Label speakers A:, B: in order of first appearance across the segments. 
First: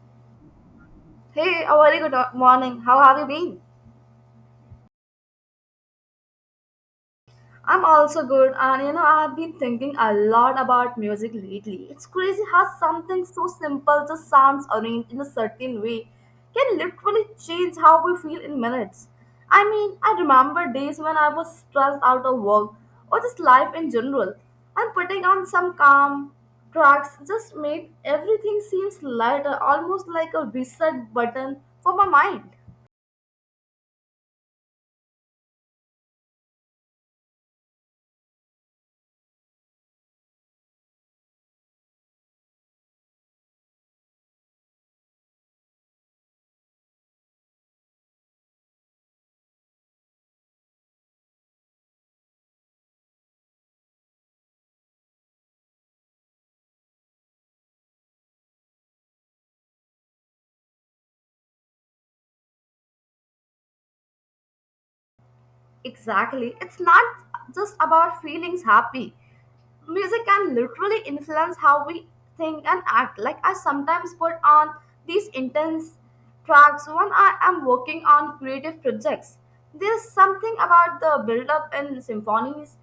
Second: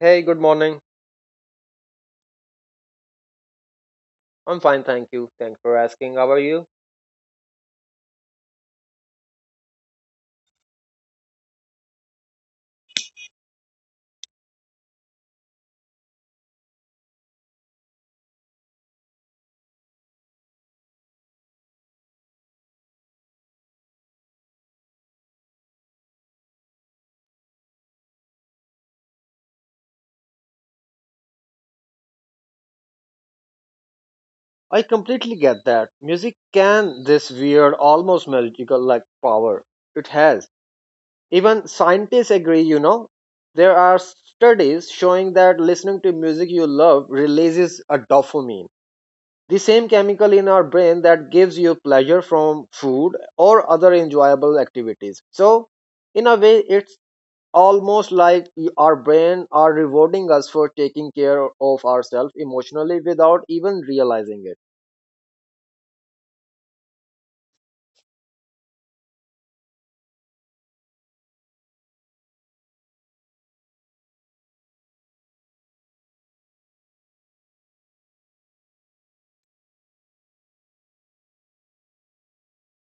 A: Hey, good morning.
B: Hey, a very good morning. How have you been?
A: I'm fine, thank you. Thanks for asking. How are you?
B: I'm also good, and you know, I've been thinking a lot about music lately. It's crazy how something so simple just sounds arranged in a certain way can literally change how we feel in minutes. I mean, I remember days when I was stressed out of work or just life in general, and putting on some calm tracks just made everything seems lighter, almost like a reset button for my mind.
A: I completely get that. Music can this weird, almost magical like power. It has. Even scientists agree, you know. There are studies showing that listening to music you love releases a dopamine, the same chemical in our brain that gives you pleasure from food or other enjoyable activities. So, in a way, it's almost like our brain are rewarding us for taking care of ourselves emotionally without even realizing it.
B: Exactly. It's not just about feelings happy. Music can literally influence how we think and act. Like I sometimes put on these intense tracks when I am working on creative projects. There's something about the build-up in symphonies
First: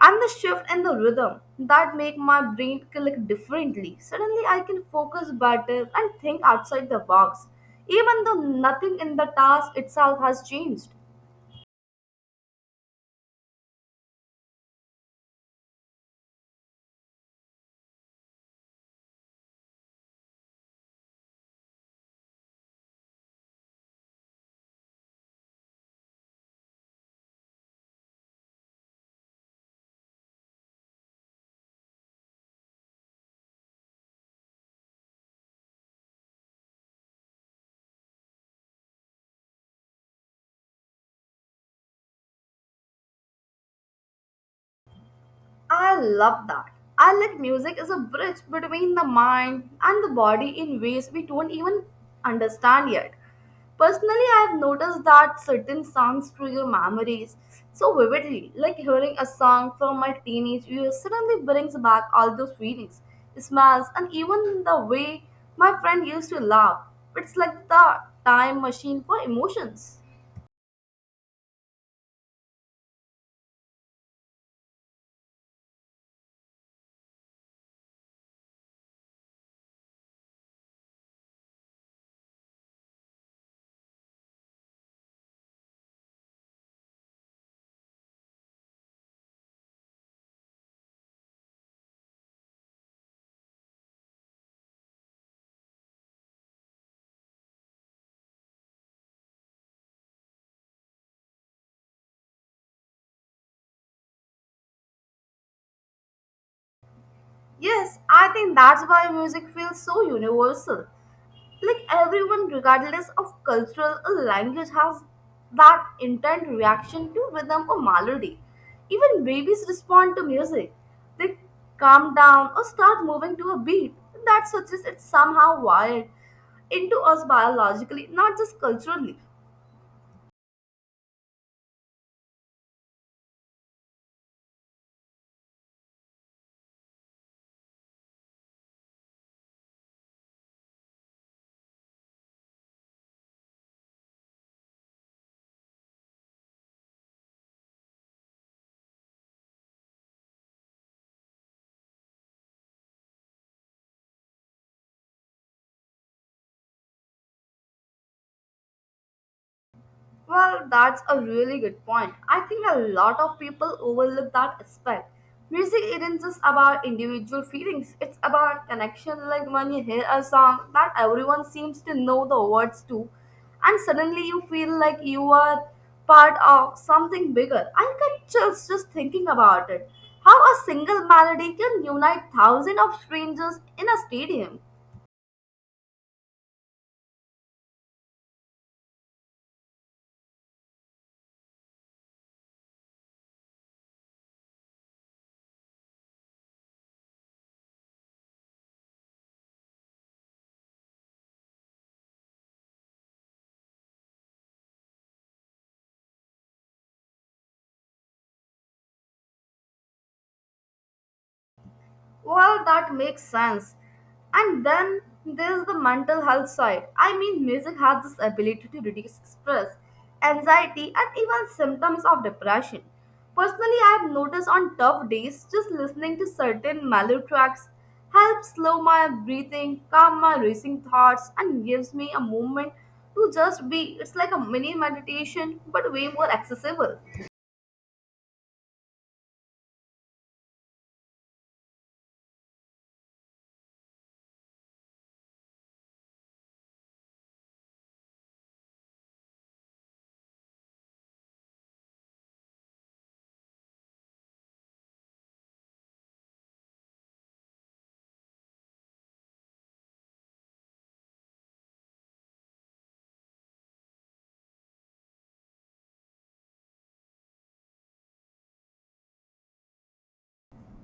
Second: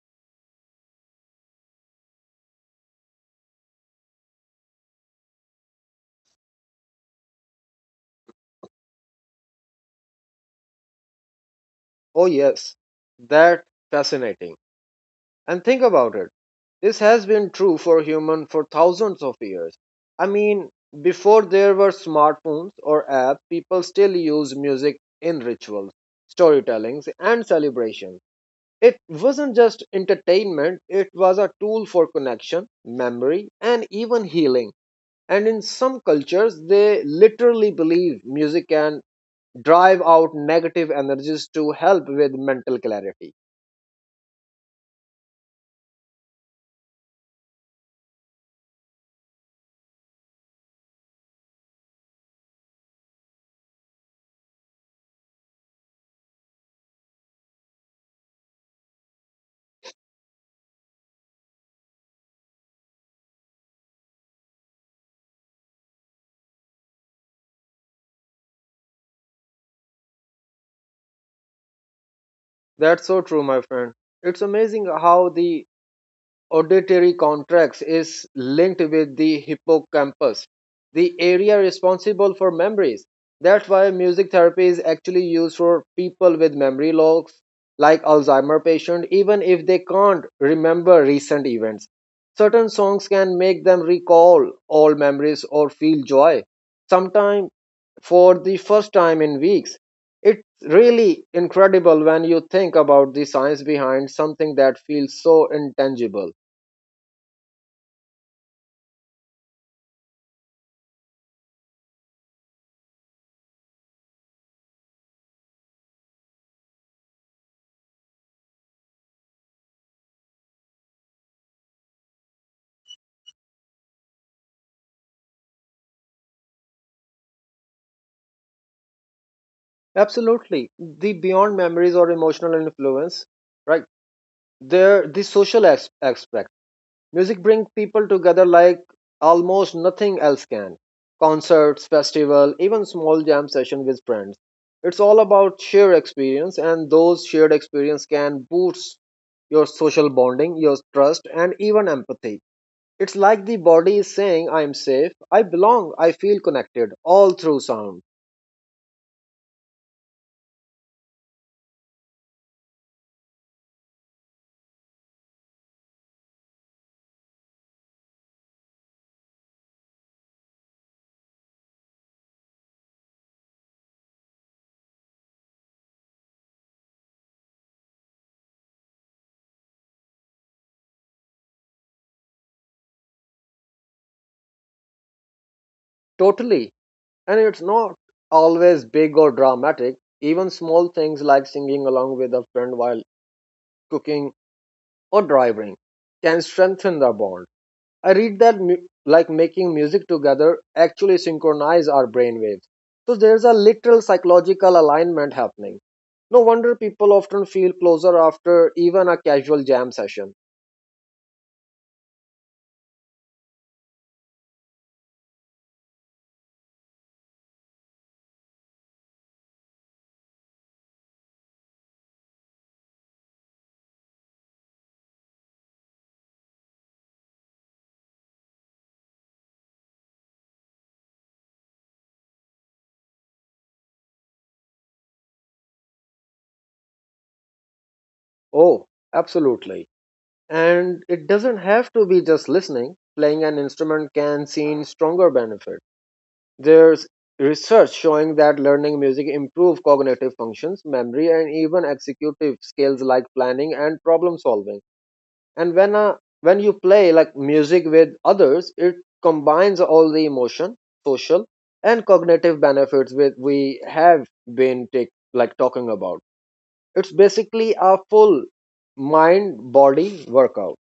B: and the shift in the rhythm that make my brain click differently. Suddenly I can focus better and think outside the box, even though nothing in the task itself has changed.
A: Oh yes, that fascinating. And think about it, this has been true for human for thousands of years. I mean, before there were smartphones or apps, people still used music in rituals, storytellings and celebrations. It wasn't just entertainment, it was a tool for connection, memory and even healing. And in some cultures, they literally believe music can drive out negative energies to help with mental clarity.
B: I love that. I like music as a bridge between the mind and the body in ways we don't even understand yet. Personally, I have noticed that certain songs trigger memories so vividly, like hearing a song from my teenage years suddenly brings back all those feelings, smells, and even the way my friend used to laugh. It's like the time machine for emotions.
A: That's so true, my friend. It's amazing how the auditory cortex is linked with the hippocampus, the area responsible for memories. That's why music therapy is actually used for people with memory loss, like Alzheimer patient, even if they can't remember recent events. Certain songs can make them recall old memories or feel joy, sometimes for the first time in weeks. It's really incredible when you think about the science behind something that feels so intangible.
B: Yes, I think that's why music feels so universal. Like everyone, regardless of cultural or language, has that intent reaction to rhythm or melody. Even babies respond to music. They calm down or start moving to a beat that suggests it's somehow wired into us biologically, not just culturally.
A: Absolutely. The beyond memories or emotional influence, right? There, the social aspect. Music brings people together like almost nothing else can. Concerts, festival, even small jam session with friends. It's all about shared experience, and those shared experience can boost your social bonding, your trust, and even empathy. It's like the body is saying, I am safe, I belong, I feel connected, all through sound.
B: Well, that's a really good point. I think a lot of people overlook that aspect. Music isn't just about individual feelings, it's about connection. Like when you hear a song that everyone seems to know the words to, and suddenly you feel like you are part of something bigger. I can just thinking about it. How a single melody can unite thousands of strangers in a stadium.
A: Totally. And it's not always big or dramatic. Even small things like singing along with a friend while cooking or driving can strengthen the bond. I read that like making music together actually synchronize our brainwaves. So there's a literal psychological alignment happening. No wonder people often feel closer after even a casual jam session.
B: Well, that makes sense. And then there's the mental health side. I mean, music has this ability to reduce stress, anxiety, and even symptoms of depression. Personally, I have noticed on tough days, just listening to certain mellow tracks helps slow my breathing, calm my racing thoughts, and gives me a moment to just be. It's like a mini meditation, but way more accessible.
A: Oh, absolutely. And it doesn't have to be just listening. Playing an instrument can see stronger benefit. There's research showing that learning music improves cognitive functions, memory, and even executive skills like planning and problem solving. And when you play like music with others, it combines all the emotion, social, and cognitive benefits with we have been take, like talking about. It's basically a full mind body workout.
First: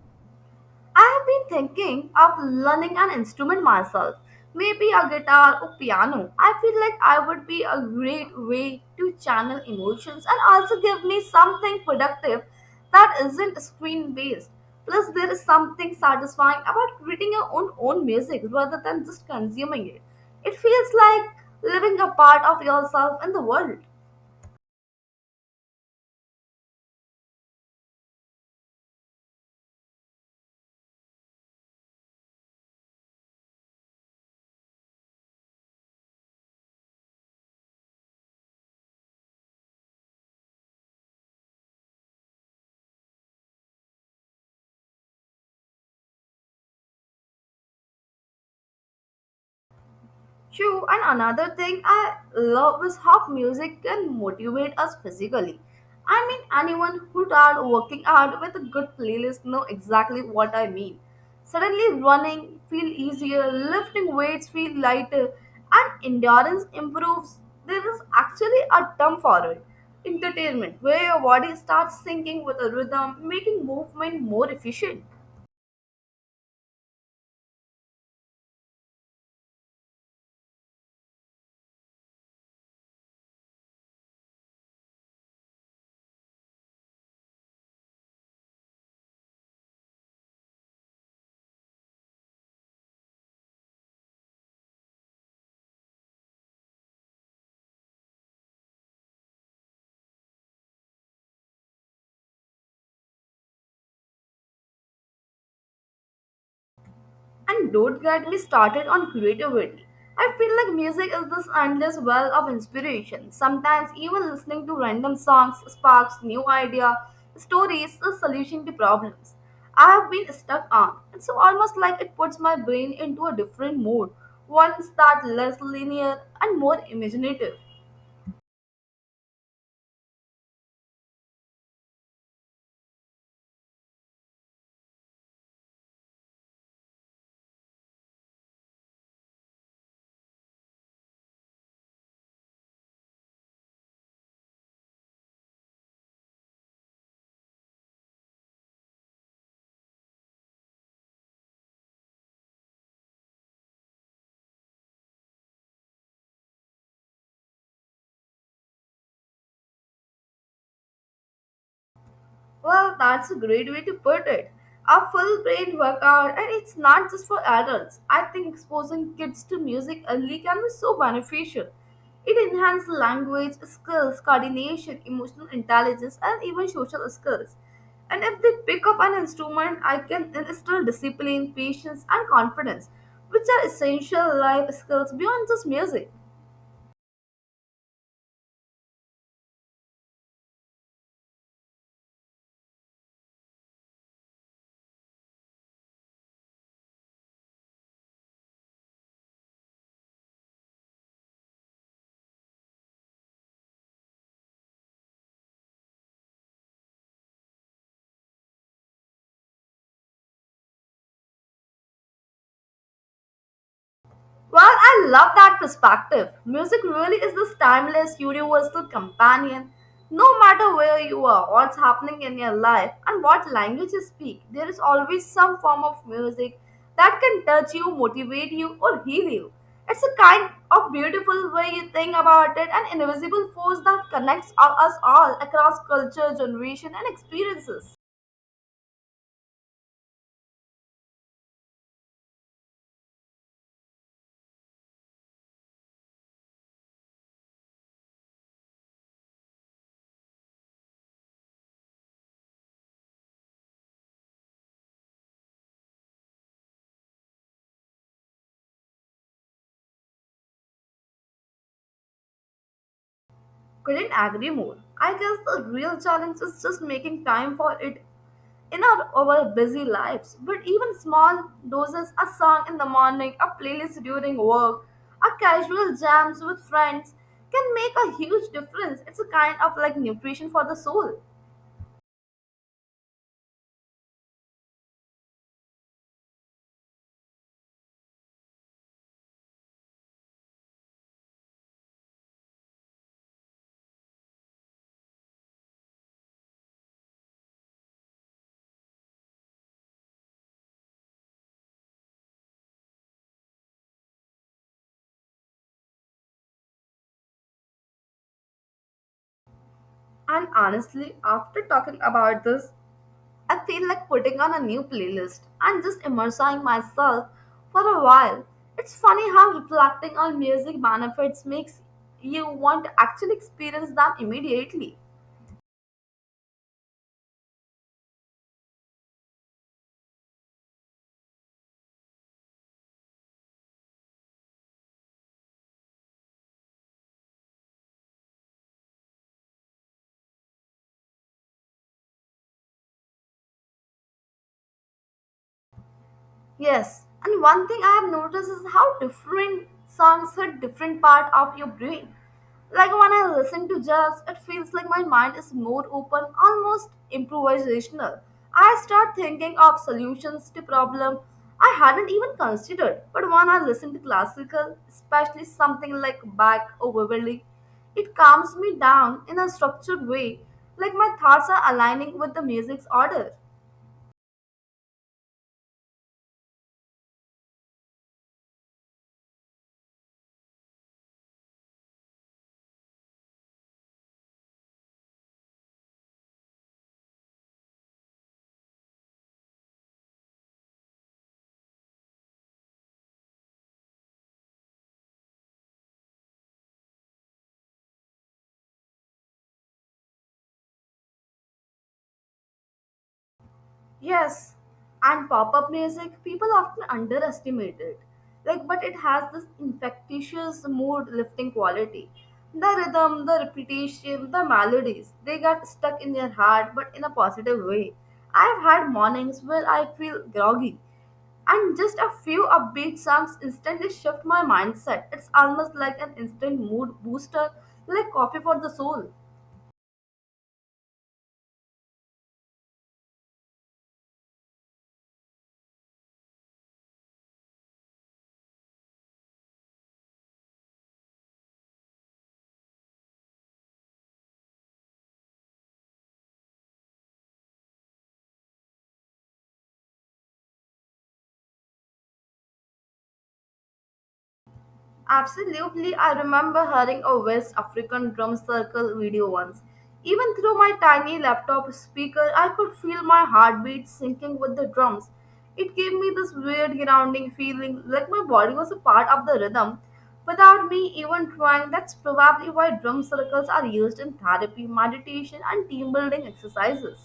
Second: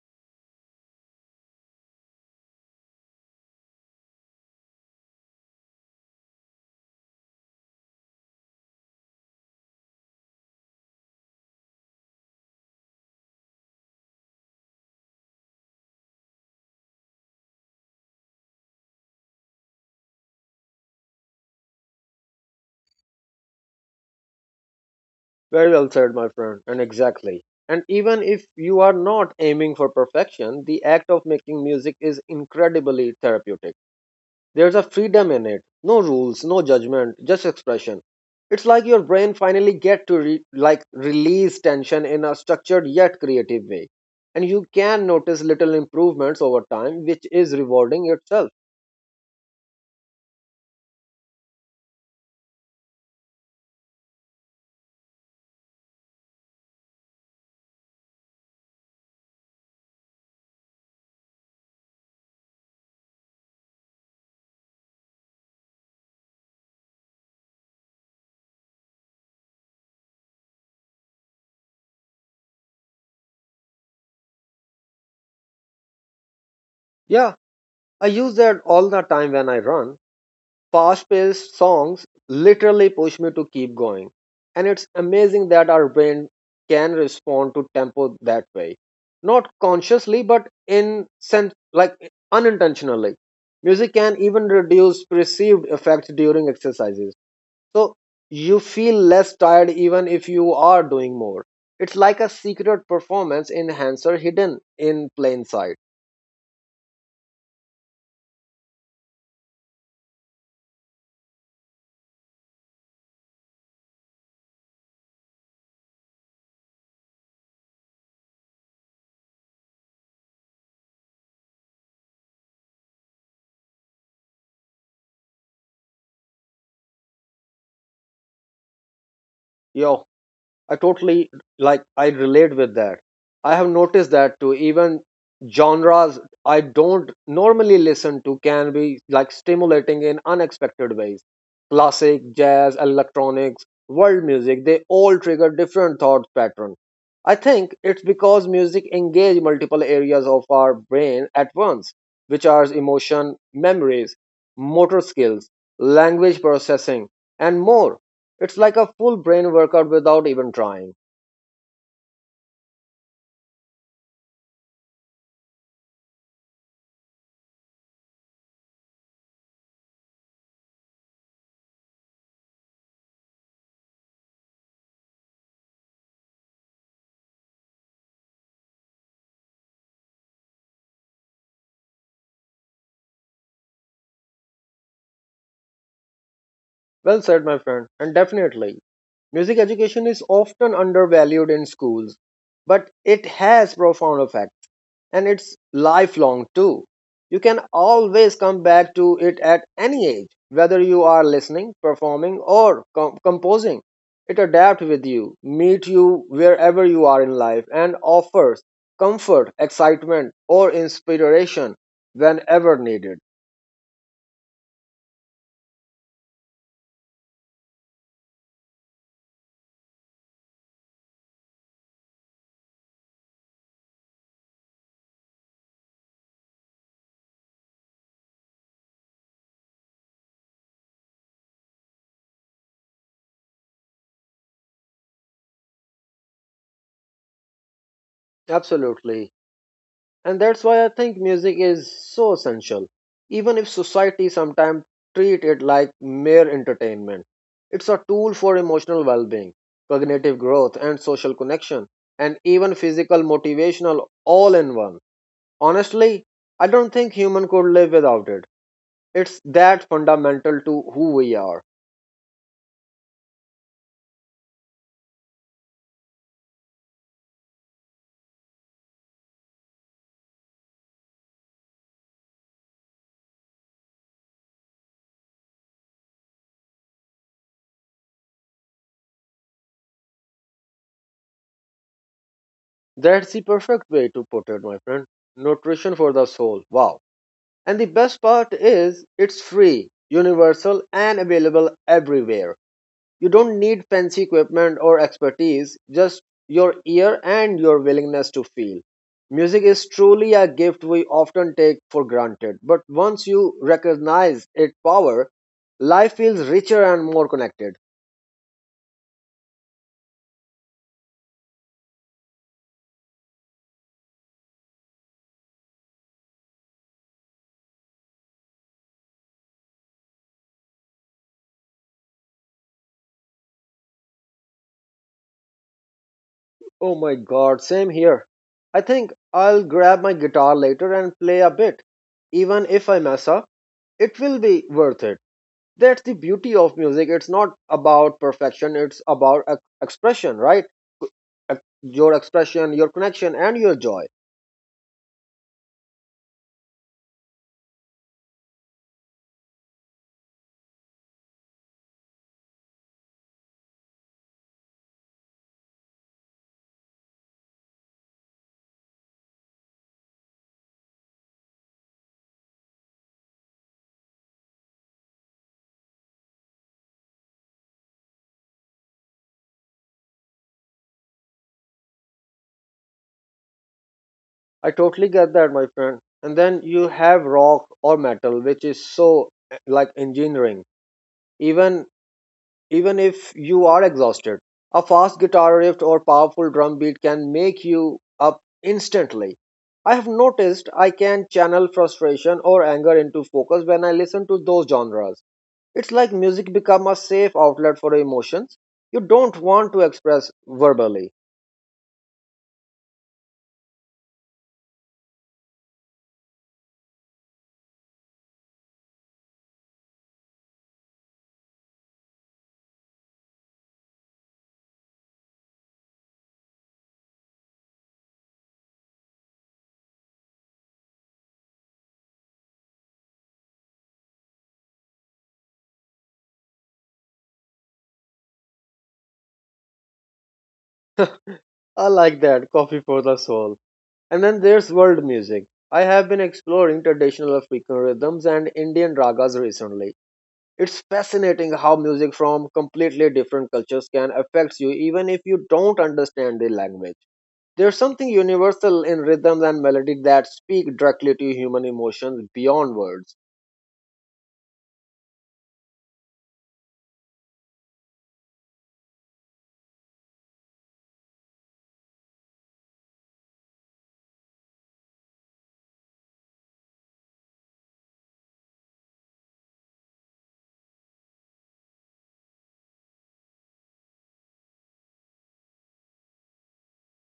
B: I have been thinking of learning an instrument myself, maybe a guitar or piano. I feel like I would be a great way to channel emotions and also give me something productive that isn't screen based. Plus, there is something satisfying about creating your own music rather than just consuming it. It feels like living a part of yourself in the world.
A: Very well said, my friend, and exactly. And even if you are not aiming for perfection, the act of making music is incredibly therapeutic. There's a freedom in it, no rules, no judgment, just expression. It's like your brain finally get to like release tension in a structured yet creative way, and you can notice little improvements over time, which is rewarding itself.
B: True, and another thing I love is how music can motivate us physically. I mean, anyone who starts working out with a good playlist know exactly what I mean. Suddenly, running feel easier, lifting weights feel lighter, and endurance improves. There is actually a term for it, entertainment, where your body starts syncing with a rhythm, making movement more efficient.
A: Yeah, I use that all the time when I run. Fast-paced songs literally push me to keep going. And it's amazing that our brain can respond to tempo that way. Not consciously, but in sense like unintentionally. Music can even reduce perceived effects during exercises. So you feel less tired even if you are doing more. It's like a secret performance enhancer hidden in plain sight.
B: And don't get me started on creativity. I feel like music is this endless well of inspiration. Sometimes even listening to random songs sparks new idea, stories, a solution to problems. I have been stuck on. It's almost like it puts my brain into a different mode, one that's less linear and more imaginative.
A: Your I totally like I relate with that. I have noticed that too. Even genres I don't normally listen to can be like stimulating in unexpected ways. Classic, jazz, electronics, world music, they all trigger different thought patterns. I think it's because music engages multiple areas of our brain at once, which are emotion, memories, motor skills, language processing, and more. It's like a full brain workout without even trying.
B: Well, that's a great way to put it. A full brain workout, and it's not just for adults. I think exposing kids to music early can be so beneficial. It enhances language skills, coordination, emotional intelligence, and even social skills. And if they pick up an instrument, I can instill discipline, patience, and confidence, which are essential life skills beyond just music.
A: Well said, my friend, and definitely. Music education is often undervalued in schools, but it has profound effects and it's lifelong too. You can always come back to it at any age, whether you are listening, performing, or composing. It adapts with you, meet you wherever you are in life, and offers comfort, excitement, or inspiration whenever needed.
B: Well, I love that perspective. Music really is this timeless, universal companion. No matter where you are, what's happening in your life, and what language you speak, there is always some form of music that can touch you, motivate you, or heal you. It's a kind of beautiful way you think about it, an invisible force that connects us all across culture, generation, and experiences.
A: Absolutely. And that's why I think music is so essential, even if society sometimes treat it like mere entertainment. It's a tool for emotional well-being, cognitive growth and social connection, and even physical motivational all in one. Honestly, I don't think human could live without it. It's that fundamental to who we are.
B: Couldn't agree more. I guess the real challenge is just making time for it in our busy lives. But even small doses, a song in the morning, a playlist during work, a casual jams with friends can make a huge difference. It's a kind of like nutrition for the soul.
A: That's the perfect way to put it, my friend. Nutrition for the soul. Wow. And the best part is it's free, universal, and available everywhere. You don't need fancy equipment or expertise, just your ear and your willingness to feel. Music is truly a gift we often take for granted, but once you recognize its power, life feels richer and more connected.
B: And honestly, after talking about this, I feel like putting on a new playlist and just immersing myself for a while. It's funny how reflecting on music benefits makes you want to actually experience them immediately.
A: Oh my god, same here. I think I'll grab my guitar later and play a bit. Even if I mess up, it will be worth it. That's the beauty of music, it's not about perfection, it's about expression, right? Your expression, your connection and your joy.
B: Yes, and one thing I have noticed is how different songs hit different part of your brain. Like when I listen to jazz, it feels like my mind is more open, almost improvisational. I start thinking of solutions to problem I hadn't even considered. But when I listen to classical, especially something like Bach or Vivaldi, it calms me down in a structured way, like my thoughts are aligning with the music's order.
A: I totally get that, my friend. And then you have rock or metal, which is so like engineering. Even even if you are exhausted, a fast guitar riff or powerful drum beat can make you up instantly. I have noticed I can channel frustration or anger into focus when I listen to those genres. It's like music become a safe outlet for emotions you don't want to express verbally.
B: Yes, and pop-up music, people often underestimate it. Like, but it has this infectious mood-lifting quality. The rhythm, the repetition, the melodies, they get stuck in your heart, but in a positive way. I've had mornings where I feel groggy, and just a few upbeat songs instantly shift my mindset. It's almost like an instant mood booster, like coffee for the soul.
A: I like that, coffee for the soul. And then there's world music. I have been exploring traditional African rhythms and Indian ragas recently. It's fascinating how music from completely different cultures can affect you even if you don't understand the language. There's something universal in rhythms and melody that speak directly to human emotions beyond words.
B: Absolutely, I remember hearing a West African drum circle video once. Even through my tiny laptop speaker, I could feel my heartbeat syncing with the drums. It gave me this weird grounding feeling, like my body was a part of the rhythm. Without me even trying, that's probably why drum circles are used in therapy, meditation, and team building exercises.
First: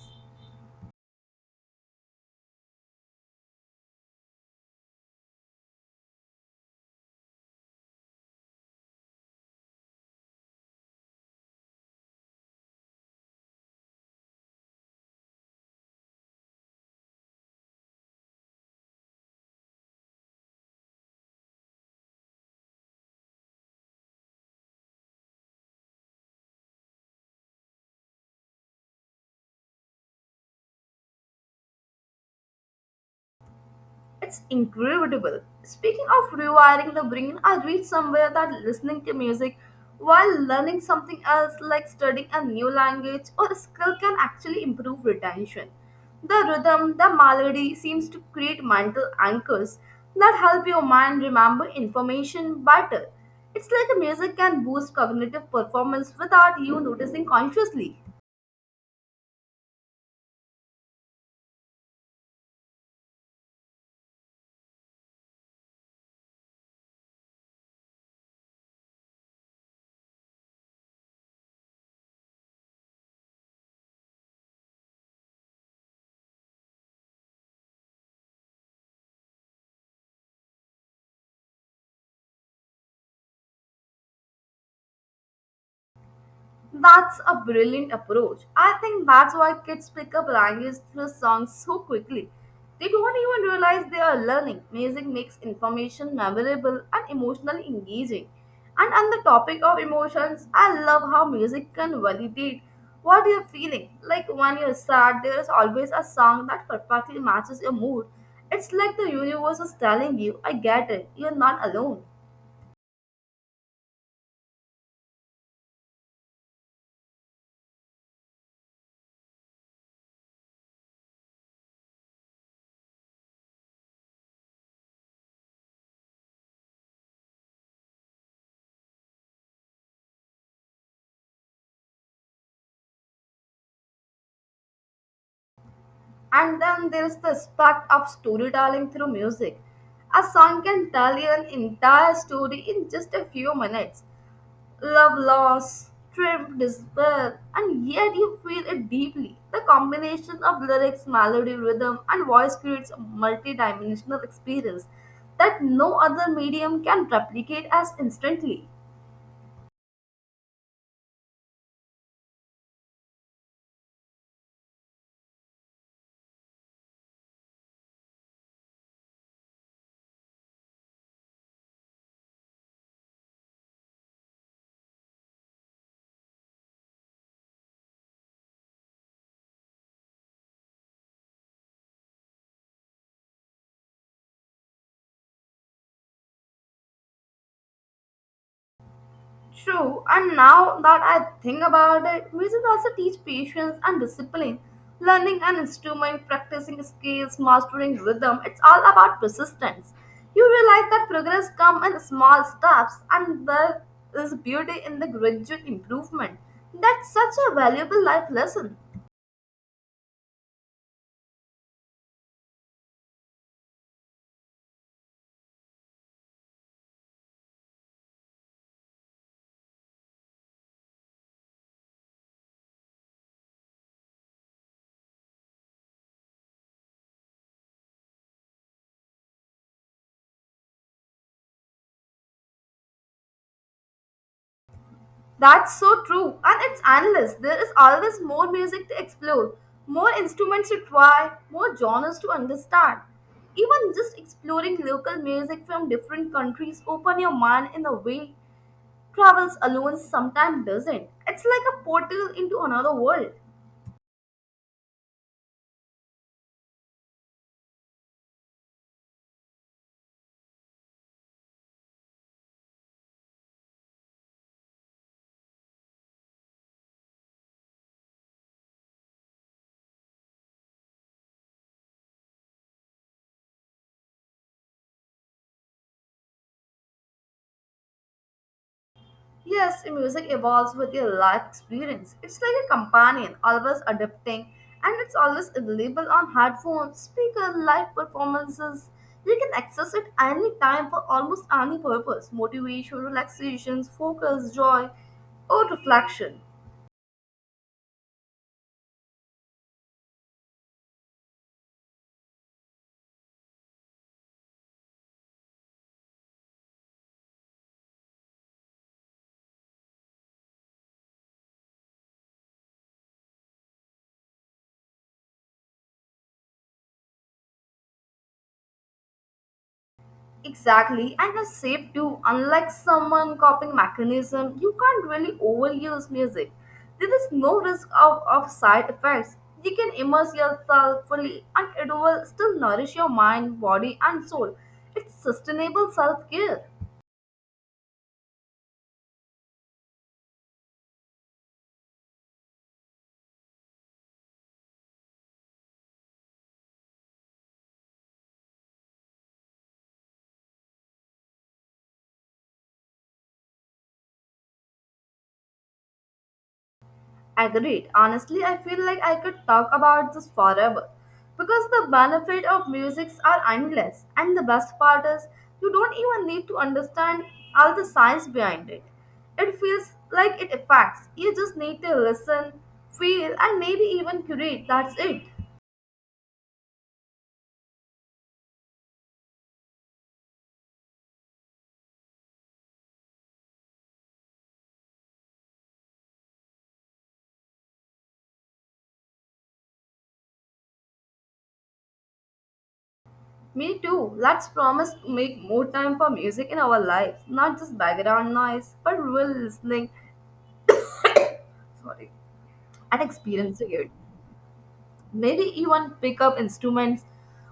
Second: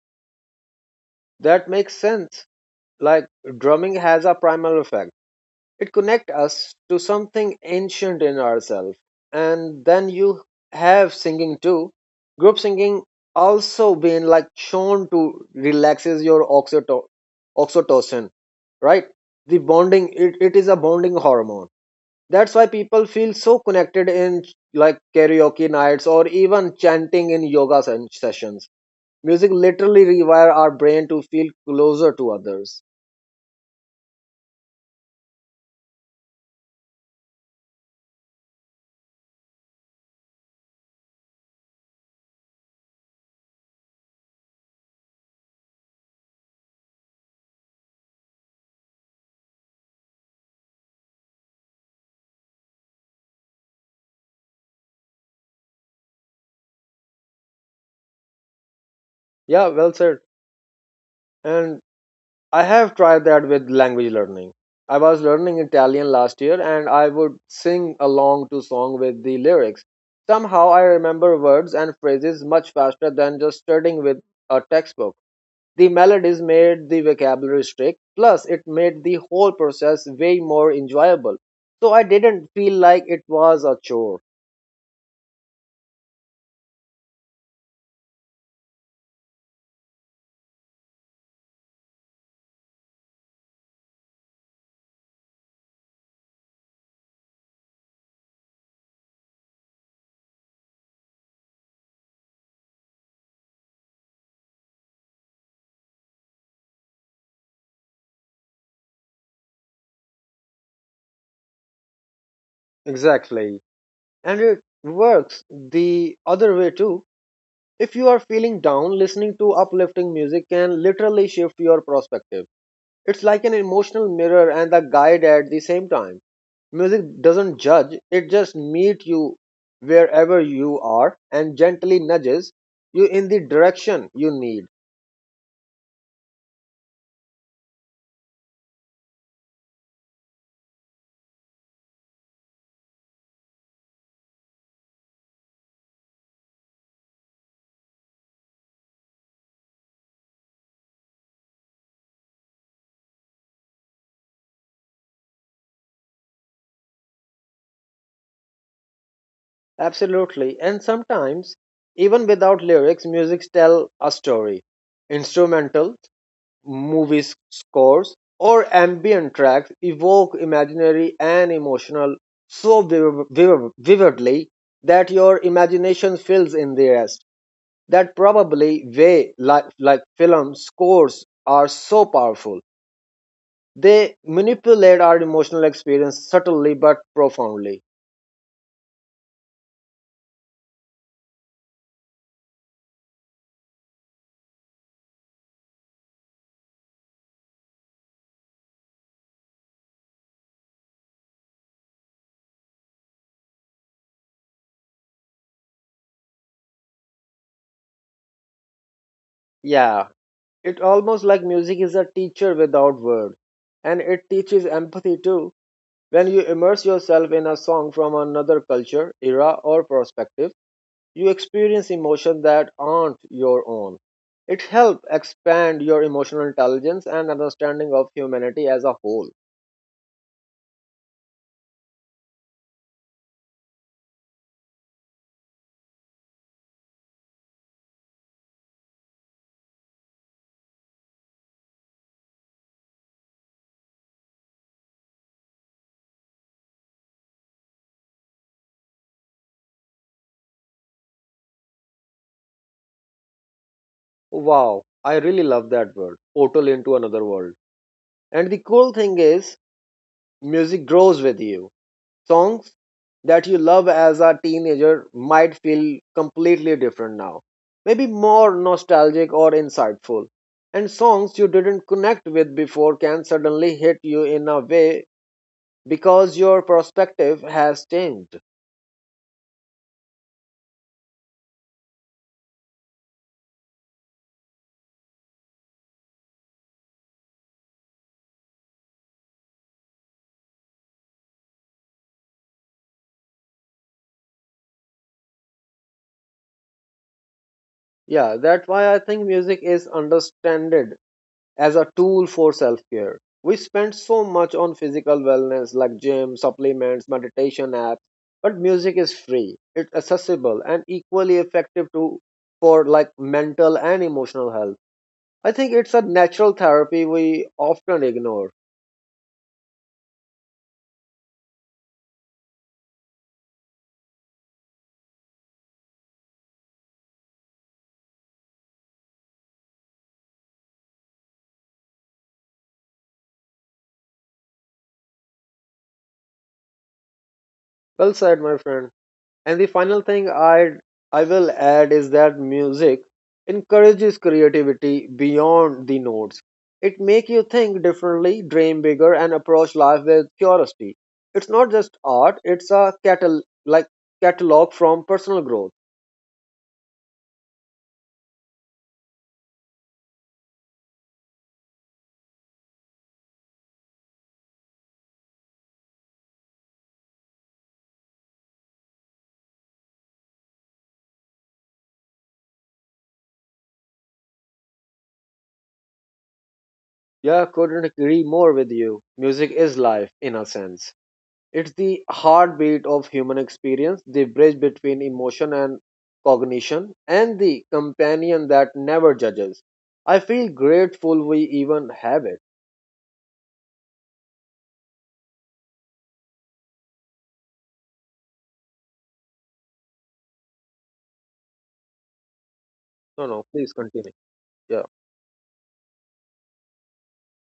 A: That makes sense. Like drumming has a primal effect. It connects us to something ancient in ourselves. And then you have singing too. Group singing also been like shown to relaxes your oxytocin, right? The bonding, it is a bonding hormone. That's why people feel so connected in like karaoke nights or even chanting in yoga sessions. Music literally rewire our brain to feel closer to others.
B: It's incredible. Speaking of rewiring the brain, I read somewhere that listening to music while learning something else, like studying a new language or skill, can actually improve retention. The rhythm, the melody seems to create mental anchors that help your mind remember information better. It's like music can boost cognitive performance without you noticing consciously.
A: Yeah, well said. And I have tried that with language learning. I was learning Italian last year and I would sing along to song with the lyrics. Somehow I remember words and phrases much faster than just studying with a textbook. The melodies made the vocabulary strict, plus it made the whole process way more enjoyable. So I didn't feel like it was a chore.
B: That's a brilliant approach. I think that's why kids pick up language through songs so quickly. They don't even realize they are learning. Music makes information memorable and emotionally engaging. And on the topic of emotions, I love how music can validate what you're feeling. Like when you're sad, there is always a song that perfectly matches your mood. It's like the universe is telling you, I get it, you're not alone.
A: Exactly. And it works the other way too. If you are feeling down, listening to uplifting music can literally shift your perspective. It's like an emotional mirror and a guide at the same time. Music doesn't judge, it just meets you wherever you are and gently nudges you in the direction you need.
B: And then there's the aspect of storytelling through music. A song can tell you an entire story in just a few minutes. Love, loss, triumph, despair, and yet you feel it deeply. The combination of lyrics, melody, rhythm, and voice creates a multi-dimensional experience that no other medium can replicate as instantly.
A: Absolutely. And sometimes, even without lyrics, music tell a story. Instrumental movie scores or ambient tracks evoke imaginary and emotional so vividly that your imagination fills in the rest. That probably way like film scores are so powerful. They manipulate our emotional experience subtly but profoundly.
B: True, and now that I think about it, music also teaches patience and discipline. Learning an instrument, practicing scales, mastering rhythm, it's all about persistence. You realize that progress comes in small steps and there is beauty in the gradual improvement. That's such a valuable life lesson.
A: Yeah, it almost like music is a teacher without word, and it teaches empathy too. When you immerse yourself in a song from another culture, era, or perspective, you experience emotions that aren't your own. It helps expand your emotional intelligence and understanding of humanity as a whole.
B: That's so true, and it's endless. There is always more music to explore, more instruments to try, more genres to understand. Even just exploring local music from different countries open your mind in a way travels alone sometimes doesn't. It's like a portal into another world.
A: Wow, I really love that word, portal into another world. And the cool thing is, music grows with you. Songs that you love as a teenager might feel completely different now, maybe more nostalgic or insightful. And songs you didn't connect with before can suddenly hit you in a way because your perspective has changed.
B: Yes, music evolves with your life experience. It's like a companion, always adapting, and it's always available on headphones, speaker, live performances. You can access it any time for almost any purpose motivation, relaxations, focus, joy, or reflection.
A: Yeah, that's why I think music is understood as a tool for self care. We spend so much on physical wellness like gym, supplements, meditation apps, but music is free, it's accessible, and equally effective to for like mental and emotional health. I think it's a natural therapy we often ignore.
B: Exactly, and it's safe too. Unlike someone copying mechanism, you can't really overuse music. There is no risk of side effects. You can immerse yourself fully and it will still nourish your mind, body, and soul. It's sustainable self care.
A: Well said, my friend. And the final thing I will add is that music encourages creativity beyond the notes. It makes you think differently, dream bigger, and approach life with curiosity. It's not just art; it's a catal like catalog from personal growth.
B: Agreed. Honestly, I feel like I could talk about this forever because the benefit of musics are endless, and the best part is you don't even need to understand all the science behind it. It feels like it affects. You just need to listen, feel, and maybe even curate. That's it.
A: Yeah, couldn't agree more with you. Music is life in a sense. It's the heartbeat of human experience, the bridge between emotion and cognition, and the companion that never judges. I feel grateful we even have it.
B: Me too. Let's promise to make more time for music in our lives, not just background noise, but real listening. Sorry, and
A: No, no,
B: experiencing
A: please
B: it.
A: continue. Yeah,
B: Maybe even pick up instruments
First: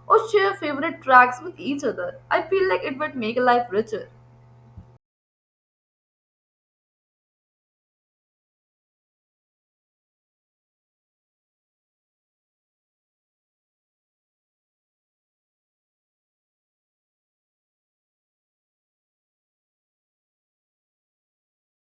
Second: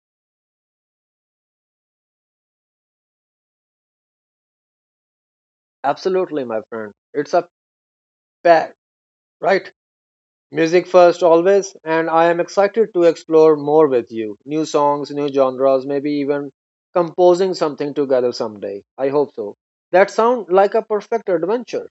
B: or share favorite tracks with each other. I feel like it would make life richer.
A: absolutely, my friend. It's a pact, right? Music first, always, and I am excited to explore more with you. New songs, new genres, maybe even composing something together someday. I hope so. That sounds like a perfect adventure.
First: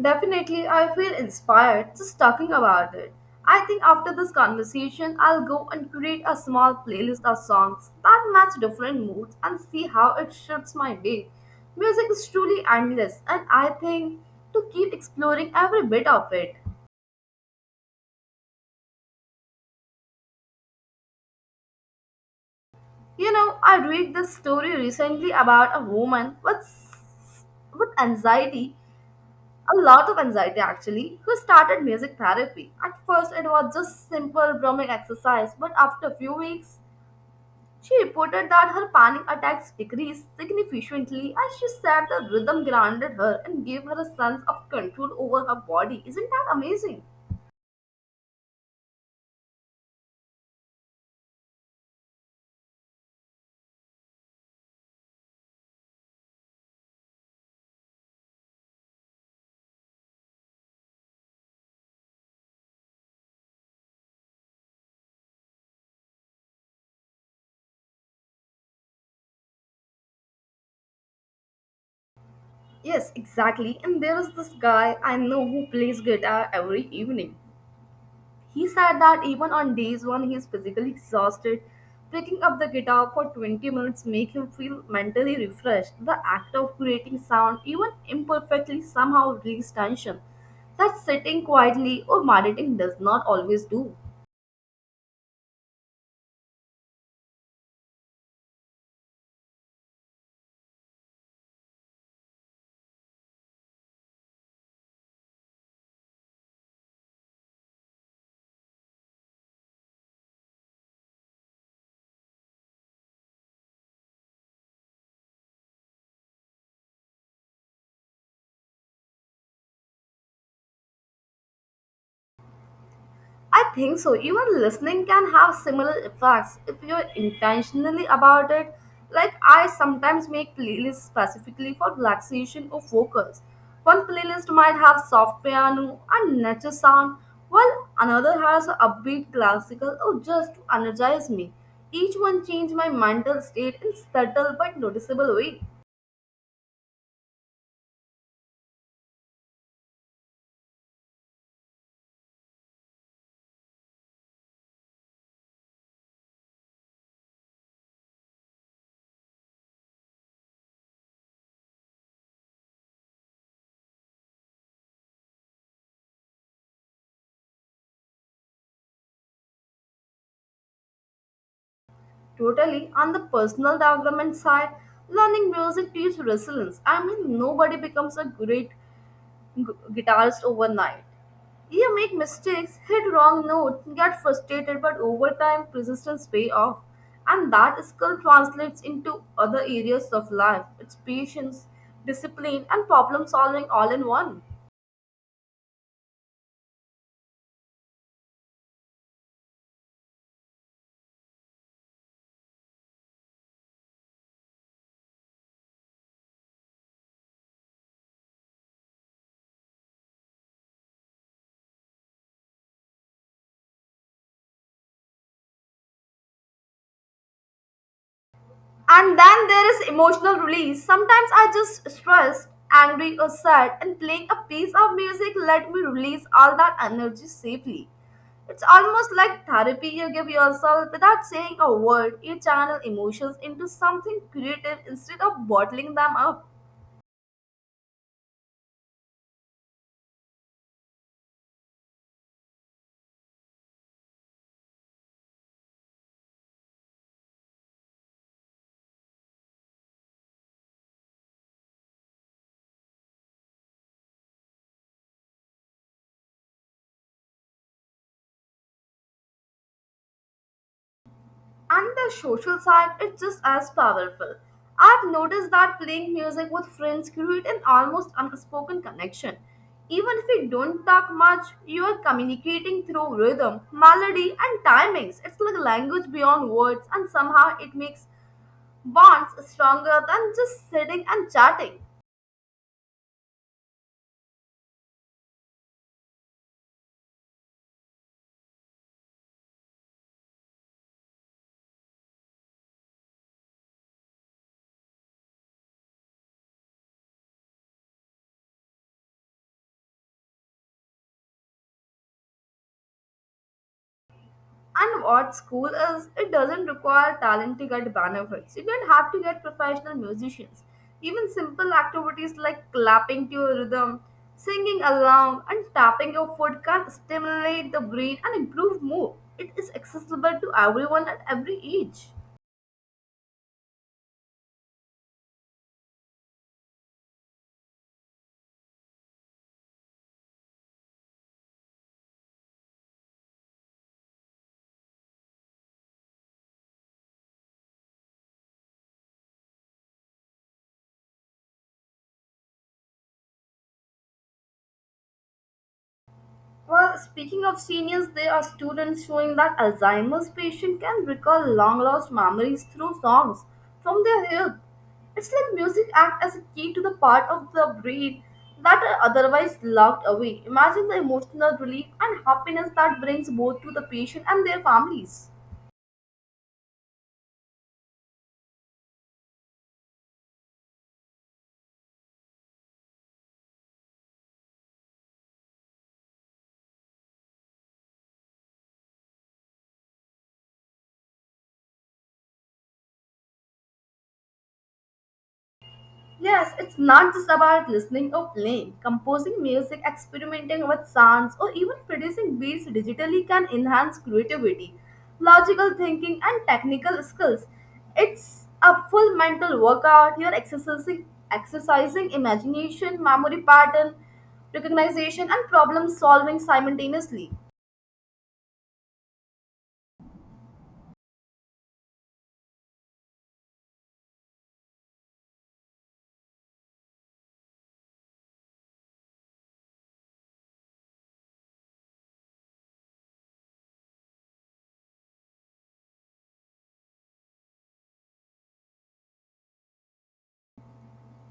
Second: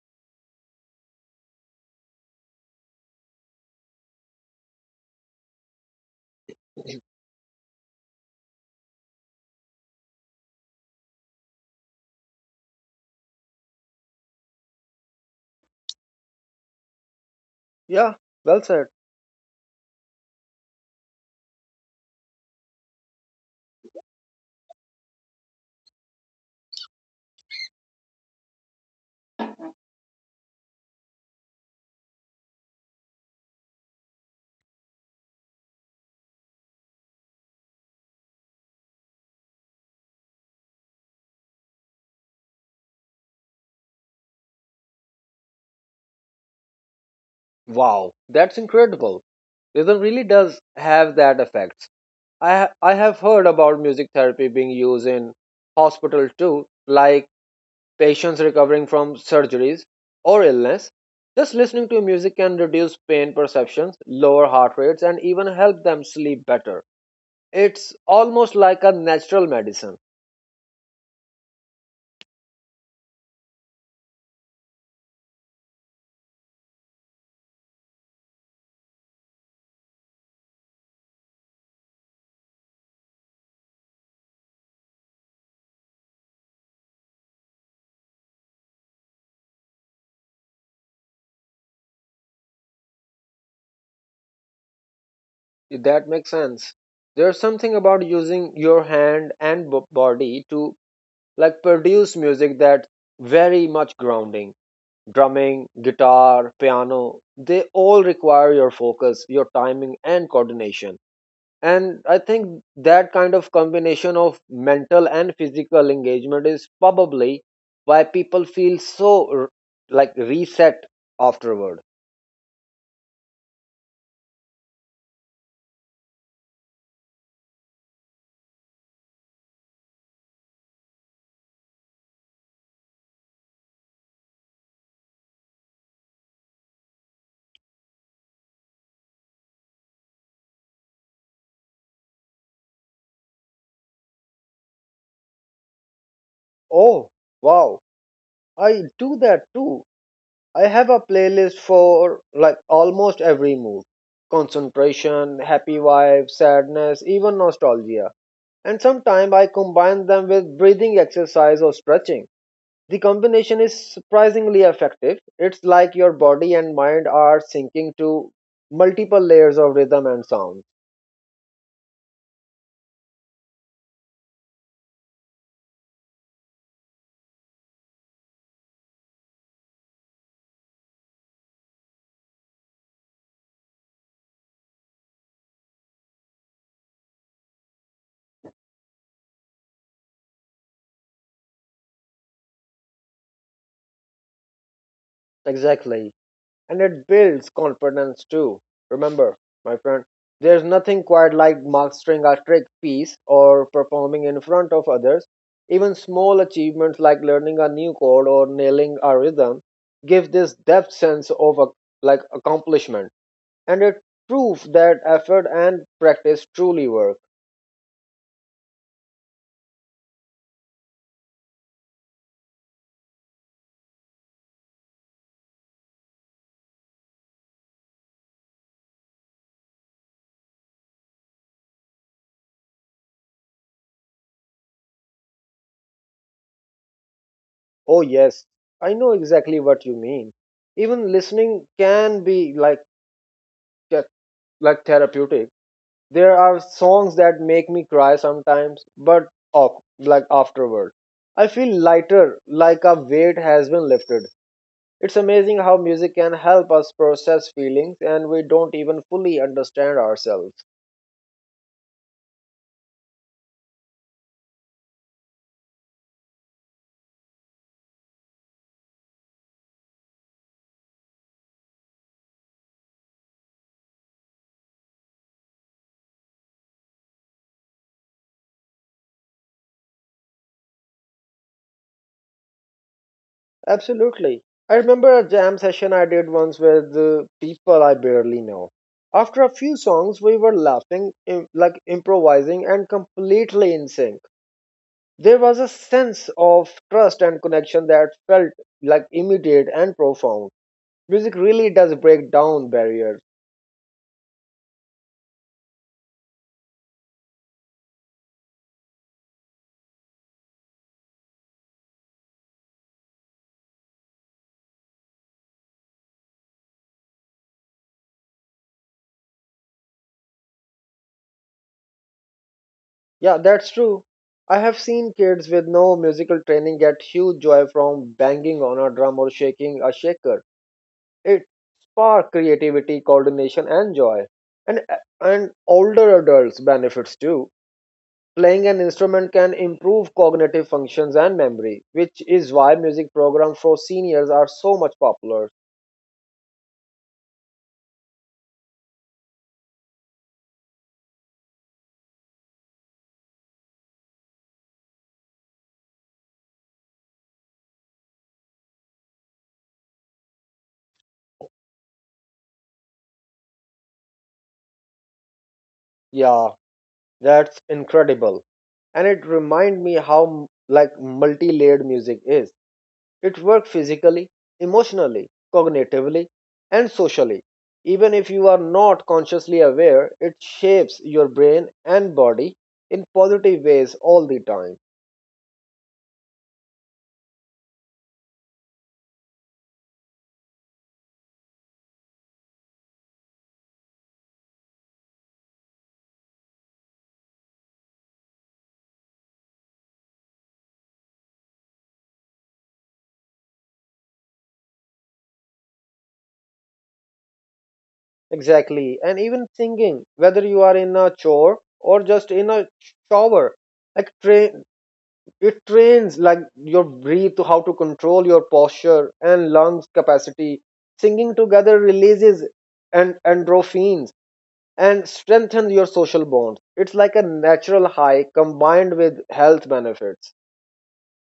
B: Definitely, I feel inspired just talking about it. I think after this conversation, I'll go and create a small playlist of songs that match different moods and see how it shifts my day. Music is truly endless, and I think to keep exploring every bit of it.
A: Yeah, well said.
B: You know, I read this story recently about a woman with anxiety a lot of anxiety actually, who started music therapy. At first, it was just simple drumming exercise, but after a few weeks, she reported that her panic attacks decreased significantly and she said the rhythm grounded her and gave her a sense of control over her body. Isn't that amazing?
A: Wow, that's incredible. Rhythm really does have that effect. I have heard about music therapy being used in hospital too, like patients recovering from surgeries or illness. Just listening to music can reduce pain perceptions, lower heart rates, and even help them sleep better. It's almost like a natural medicine.
B: Yes, exactly. And there is this guy I know who plays guitar every evening. He said that even on days when he is physically exhausted, picking up the guitar for 20 minutes make him feel mentally refreshed. The act of creating sound, even imperfectly, somehow releases tension that sitting quietly or meditating does not always do.
A: If that makes sense. There's something about using your hand and body to like produce music that's very much grounding drumming, guitar, piano, they all require your focus, your timing, and coordination. And I think that kind of combination of mental and physical engagement is probably why people feel like reset afterward.
B: I think so. Even listening can have similar effects if you're intentionally about it. Like I sometimes make playlists specifically for relaxation or focus. One playlist might have soft piano and nature sound, while another has upbeat classical or just to energize me. Each one changes my mental state in subtle but noticeable way.
A: Oh, wow, I do that too. I have a playlist for like almost every mood concentration, happy vibe, sadness, even nostalgia and sometimes I combine them with breathing exercise or stretching. The combination is surprisingly effective. It's like your body and mind are sinking to multiple layers of rhythm and sound.
B: Totally, on the personal development side, learning music teaches resilience. I mean, nobody becomes a great guitarist overnight. You make mistakes, hit wrong notes, get frustrated, but over time, persistence pays off, and that skill translates into other areas of life. It's patience, discipline, and problem solving all in one.
A: Exactly. And it builds confidence too. Remember, my friend, there's nothing quite like mastering a trick piece or performing in front of others. Even small achievements like learning a new chord or nailing a rhythm give this depth sense of a, like accomplishment and a proof that effort and practice truly work.
B: And then there is emotional release. Sometimes I just stressed, angry, or sad, and playing a piece of music let me release all that energy safely. It's almost like therapy you give yourself without saying a word. You channel emotions into something creative instead of bottling them up.
A: Oh, yes, I know exactly what you mean. Even listening can be th- like therapeutic. There are songs that make me cry sometimes, but oh, like afterward, I feel lighter, like a weight has been lifted. It's amazing how music can help us process feelings and we don't even fully understand ourselves.
B: And the social side is just as powerful. I've noticed that playing music with friends creates an almost unspoken connection. Even if you don't talk much, you are communicating through rhythm, melody, and timings. It's like language beyond words, and somehow it makes bonds stronger than just sitting and chatting.
A: Absolutely. I remember a jam session I did once with people I barely know. After a few songs, we were laughing, like improvising, and completely in sync. There was a sense of trust and connection that felt like immediate and profound. Music really does break down barriers.
B: And what's cool is it doesn't require talent to get benefits. You don't have to get professional musicians. Even simple activities like clapping to a rhythm, singing along, and tapping your foot can stimulate the brain and improve mood. It is accessible to everyone at every age.
A: Yeah, that's true. I have seen kids with no musical training get huge joy from banging on a drum or shaking a shaker. It spark creativity, coordination, and joy. And and older adults benefits too. Playing an instrument can improve cognitive functions and memory, which is why music programs for seniors are so much popular.
B: Well, speaking of seniors, there are students showing that Alzheimer's patients can recall long-lost memories through songs from their youth. It's like music acts as a key to the part of the brain that are otherwise locked away. Imagine the emotional relief and happiness that brings both to the patient and their families.
A: Yeah, that's incredible. And it remind me how like multi-layered music is. It works physically, emotionally, cognitively, and socially. Even if you are not consciously aware, it shapes your brain and body in positive ways all the time.
B: Yes, it's not just about listening or playing. Composing music, experimenting with sounds, or even producing beats digitally can enhance creativity, logical thinking, and technical skills. It's a full mental workout. You're exercising, imagination, memory pattern, recognition, and problem solving simultaneously.
A: Exactly. And even singing, whether you are in a chore or just in a shower, like train it trains like your breathe to how to control your posture and lungs capacity. Singing together releases and endorphins and strengthen your social bonds. It's like a natural high combined with health benefits.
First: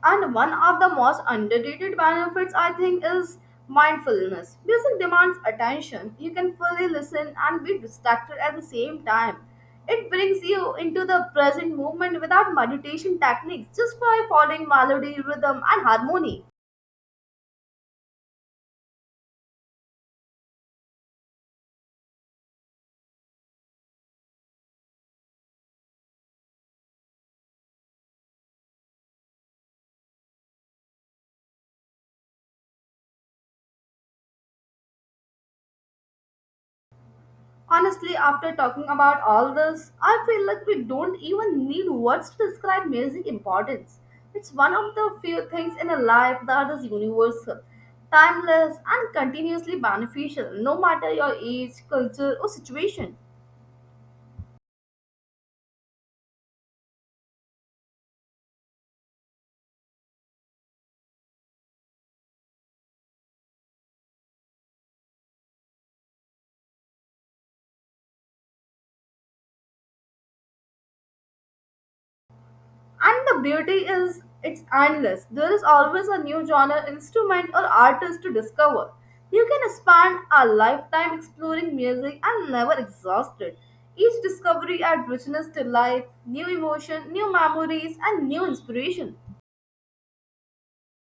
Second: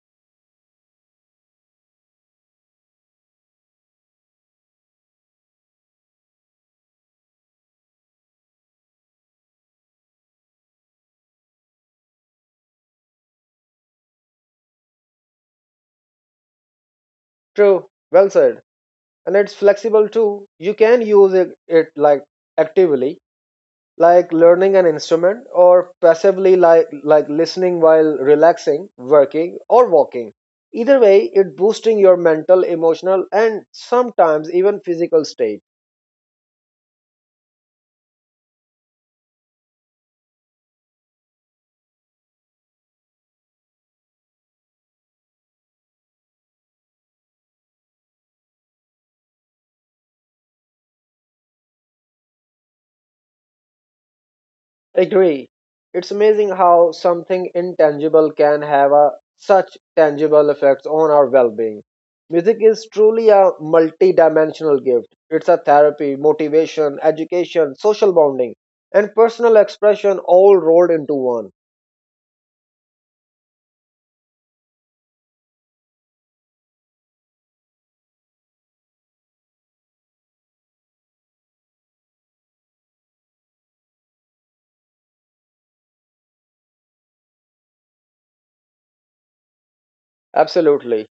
B: And one of the most underrated benefits, I think, is mindfulness. Music demands attention. You can fully listen and be distracted at the same time. It brings you into the present moment without meditation techniques, just by following melody, rhythm, and harmony.
A: True, well said. And it's flexible too. You can use it like actively, like learning an instrument, or passively, like listening while relaxing, working, or walking. Either way, it boosting your mental, emotional, and sometimes even physical state.
B: Honestly, after talking about all this, I feel like we don't even need words to describe music importance. It's one of the few things in a life that is universal, timeless, and continuously beneficial, no matter your age, culture, or situation.
A: Agree. It's amazing how something intangible can have a, such tangible effects on our well-being. Music is truly a multi-dimensional gift. It's a therapy, motivation, education, social bonding, and personal expression all rolled into one.
B: And the beauty is it's endless. There is always a new genre, instrument, or artist to discover. You can spend a lifetime exploring music and never exhausted. Each discovery adds richness to life, new emotion, new memories, and new inspiration.
A: Absolutely.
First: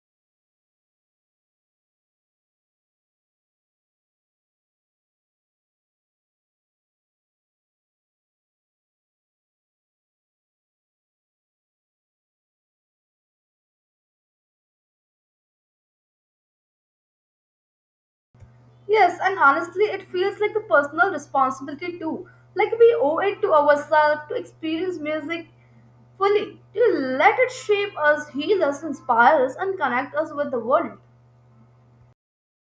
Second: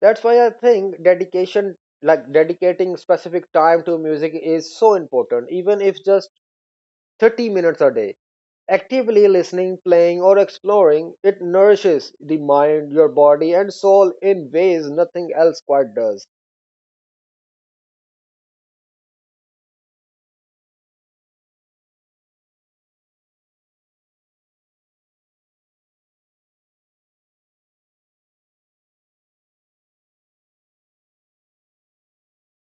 A: That's why I think dedication, like dedicating specific time to music, is so important, even if just 30 minutes a day. Actively listening, playing, or exploring, it nourishes the mind, your body, and soul in ways nothing else quite does.
B: Yes, and honestly, it feels like a personal responsibility too. Like we owe it to ourselves to experience music fully, to let it shape us, heal us, inspire us, and connect us with the world.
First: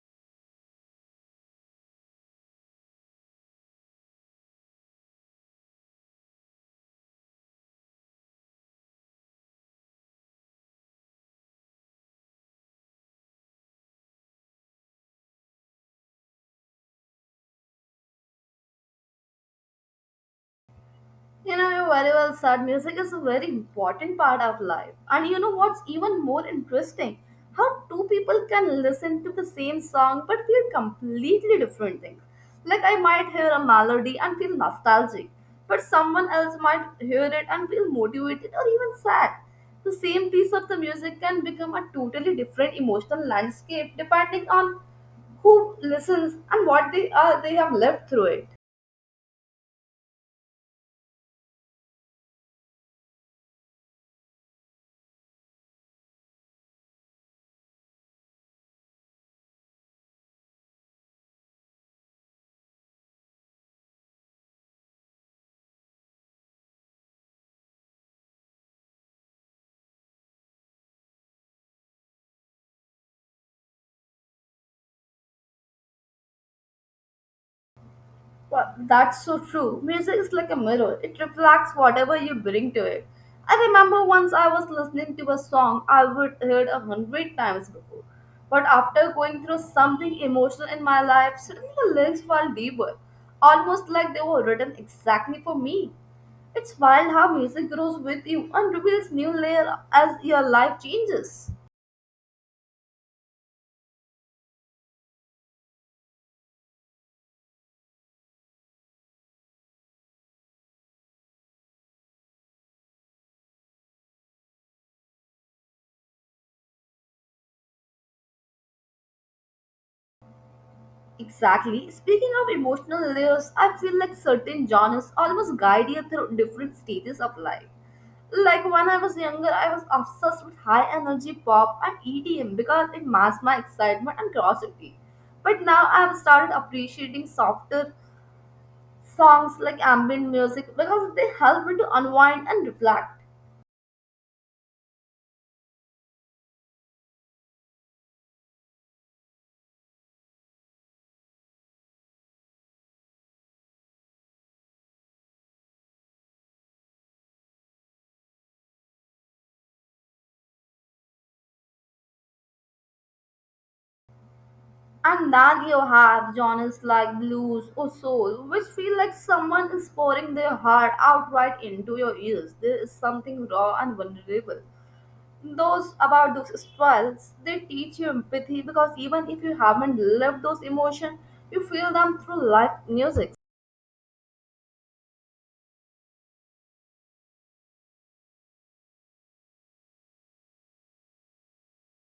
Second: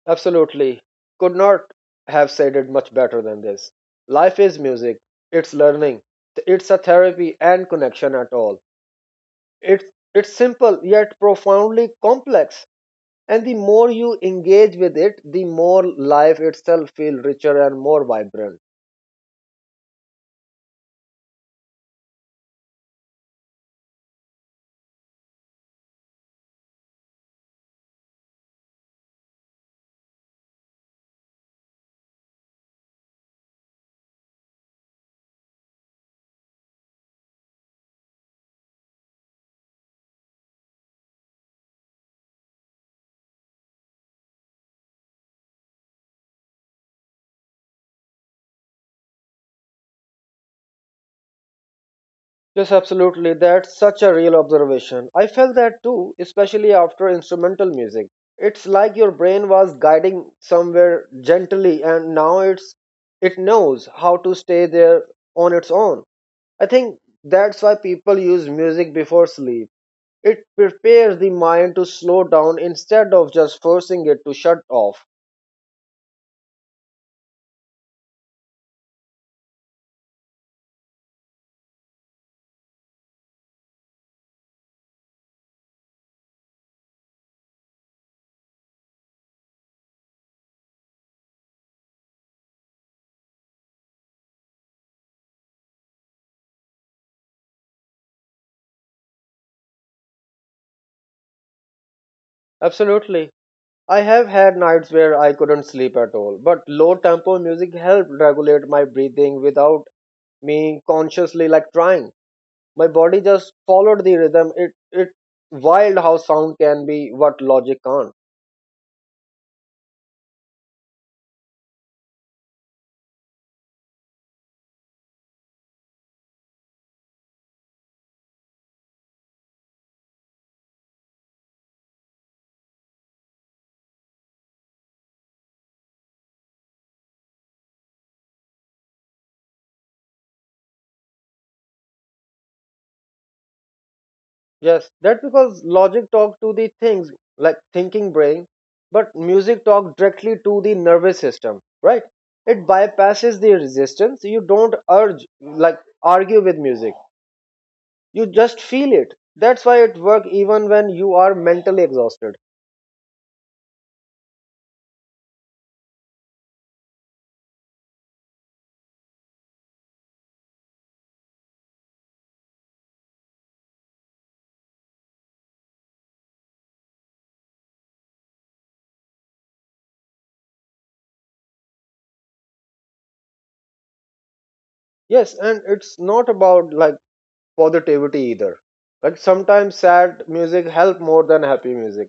A: Absolutely. Could not have said it much better than this. Life is music, it's learning, it's a therapy and connection at all. It's simple yet profoundly complex. And the more you engage with it, the more life itself feels richer and more vibrant.
B: You know, you very well said. Music is a very important part of life. And you know what's even more interesting? How two people can listen to the same song but feel completely different things. Like I might hear a melody and feel nostalgic, but someone else might hear it and feel motivated or even sad. The same piece of the music can become a totally different emotional landscape depending on who listens and what they have lived through it.
A: Yes, absolutely. That's such a real observation. I felt that too, especially after instrumental music. It's like your brain was guiding somewhere gently and now it knows how to stay there on its own. I think that's why people use music before sleep. It prepares the mind to slow down instead of just forcing it to shut off.
B: Well, that's so true. Music is like a mirror, it reflects whatever you bring to it. I remember once I was listening to a song I would heard a hundred times before. But after going through something emotional in my life, suddenly the lyrics felt deeper, almost like they were written exactly for me. It's wild how music grows with you and reveals new layer as your life changes.
A: Absolutely. I have had nights where I couldn't sleep at all, but low tempo music helped regulate my breathing without me consciously like trying. My body just followed the rhythm. It wild how sound can be what logic can't.
B: Exactly. Speaking of emotional layers, I feel like certain genres almost guide you through different stages of life. Like when I was younger, I was obsessed with high energy pop and EDM because it masked my excitement and curiosity. But now I've started appreciating softer songs like ambient music because they help me to unwind and reflect.
A: Yes, that's because logic talk to the things like thinking brain, but music talk directly to the nervous system, right? It bypasses the resistance. You don't urge like argue with music. You just feel it. That's why it work even when you are mentally exhausted.
B: And then you have genres like blues or soul, which feel like someone is pouring their heart outright into your ears. There is something raw and vulnerable. Those about those styles, they teach you empathy because even if you haven't lived those emotions, you feel them through live music.
A: Yes, and it's not about like positivity either. But sometimes sad music help more than happy music.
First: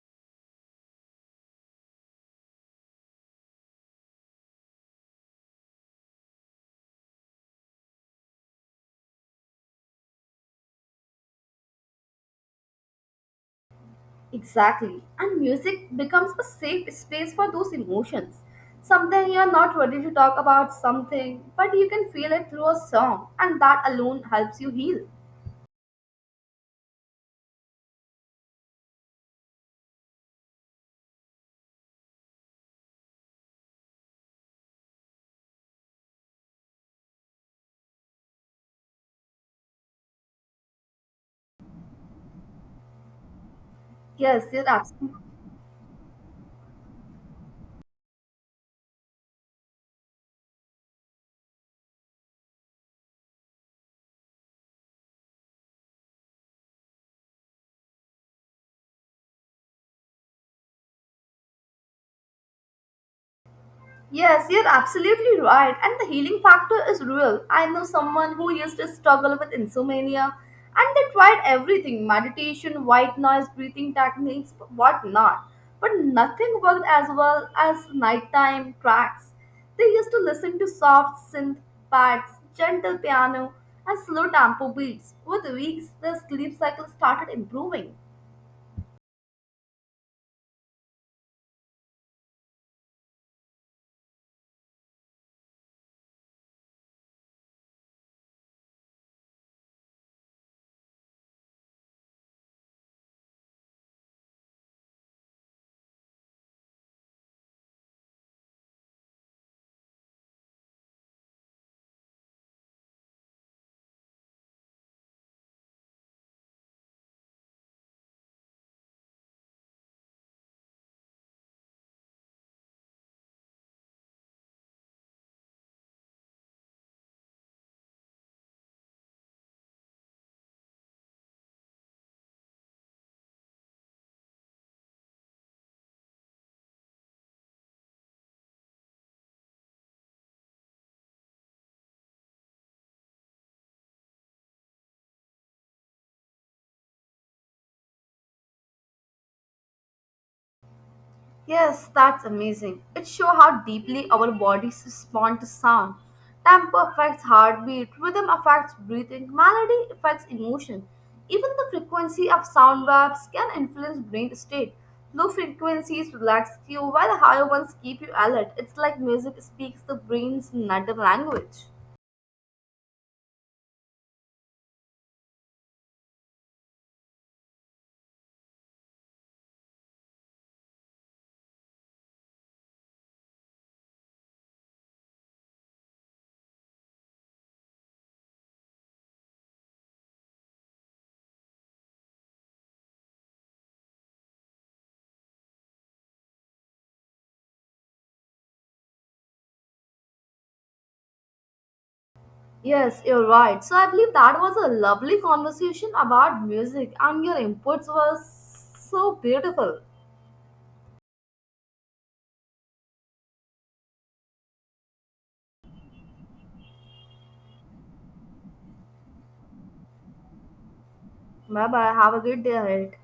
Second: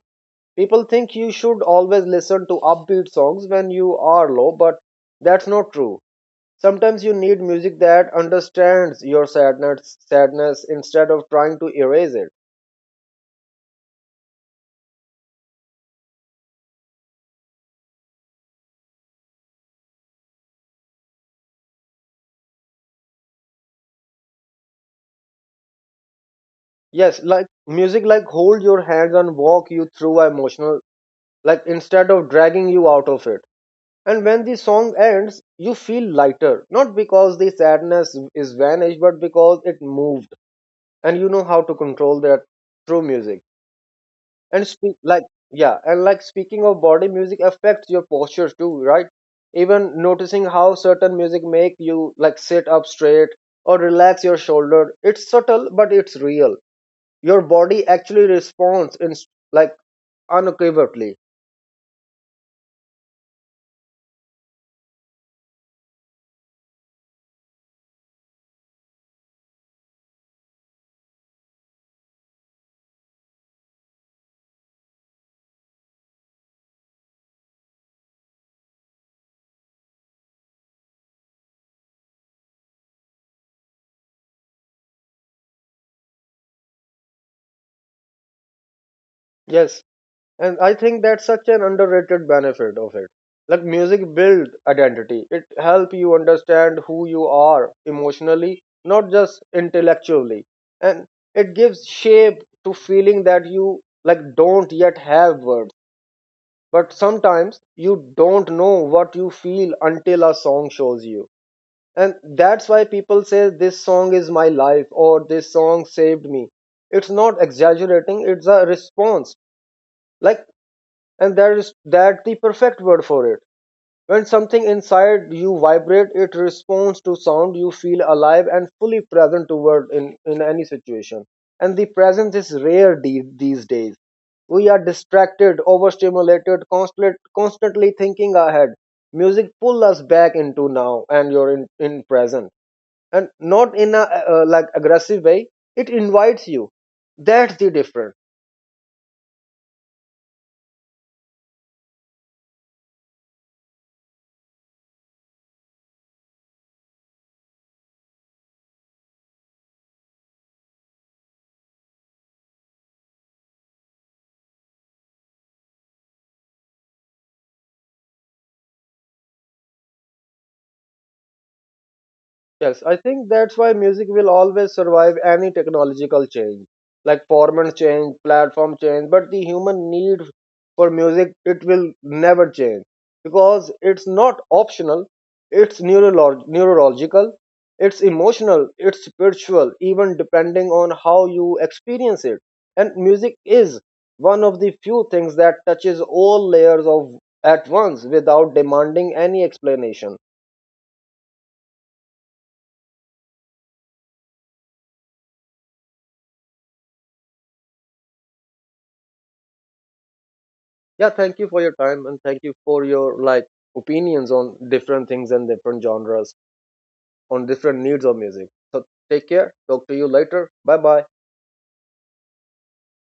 A: People think you should always listen to upbeat songs when you are low, but that's not true. Sometimes you need music that understands your sadness instead of trying to erase it.
B: Exactly. And music becomes a safe space for those emotions. Something you're not ready to talk about something, but you can feel it through a song, and that alone helps you heal.
A: Yes, like music like hold your hands and walk you through emotional like instead of dragging you out of it. And when the song ends, you feel lighter, not because the sadness is vanished, but because it moved and you know how to control that through music
B: Yes,
A: and
B: you're
A: speak
B: absolutely
A: like yeah and like speaking of body music affects your posture too right even noticing how certain music make you like sit up straight or relax your shoulder it's subtle but it's real your body actually responds like unequivocally.
B: yes, you're absolutely right. And the healing factor is real. I know someone who used to struggle with insomnia, and they tried everything: meditation, white noise, breathing techniques, whatnot. But nothing worked as well as nighttime tracks. They used to listen to soft synth pads, gentle piano, and slow tempo beats. With weeks, their sleep cycle started improving.
A: Yes, and I think that's such an underrated benefit of it. Like music build identity. It help you understand who you are emotionally, not just intellectually. And it gives shape to feeling that you like don't yet have words. But sometimes you don't know what you feel until a song shows you. And that's why people say this song is my life or this song saved me. It's not exaggerating, it's a response like and that is that the perfect word for it when something inside you vibrate it responds to sound you feel alive and fully present toward in any situation and the presence is rare these days we are distracted overstimulated constantly thinking ahead music pull us back into now and you're in present and not in a like aggressive way it invites you that's the difference.
B: Yes, that's amazing. It shows how deeply our bodies respond to sound. Tempo affects heartbeat, rhythm affects breathing, melody affects emotion. Even the frequency of sound waves can influence brain state. Low frequencies relax you, while the higher ones keep you alert. It's like music speaks the brain's native language.
A: Yes, I think that's why music will always survive any technological change, like formats change, platform change, but the human need for music it will never change because it's not optional, it's neurological, it's emotional, it's spiritual, even depending on how you experience it. And music is one of the few things that touches all layers of at once without demanding any explanation.
B: Yes, you're right. So I believe that was a lovely conversation about music, and your inputs were so beautiful.
A: Yeah, thank you for your time and thank you for your like opinions on different things and different genres, on different needs of music. So take care. Talk to you later. Bye bye.
B: Bye bye. Have a good day ahead.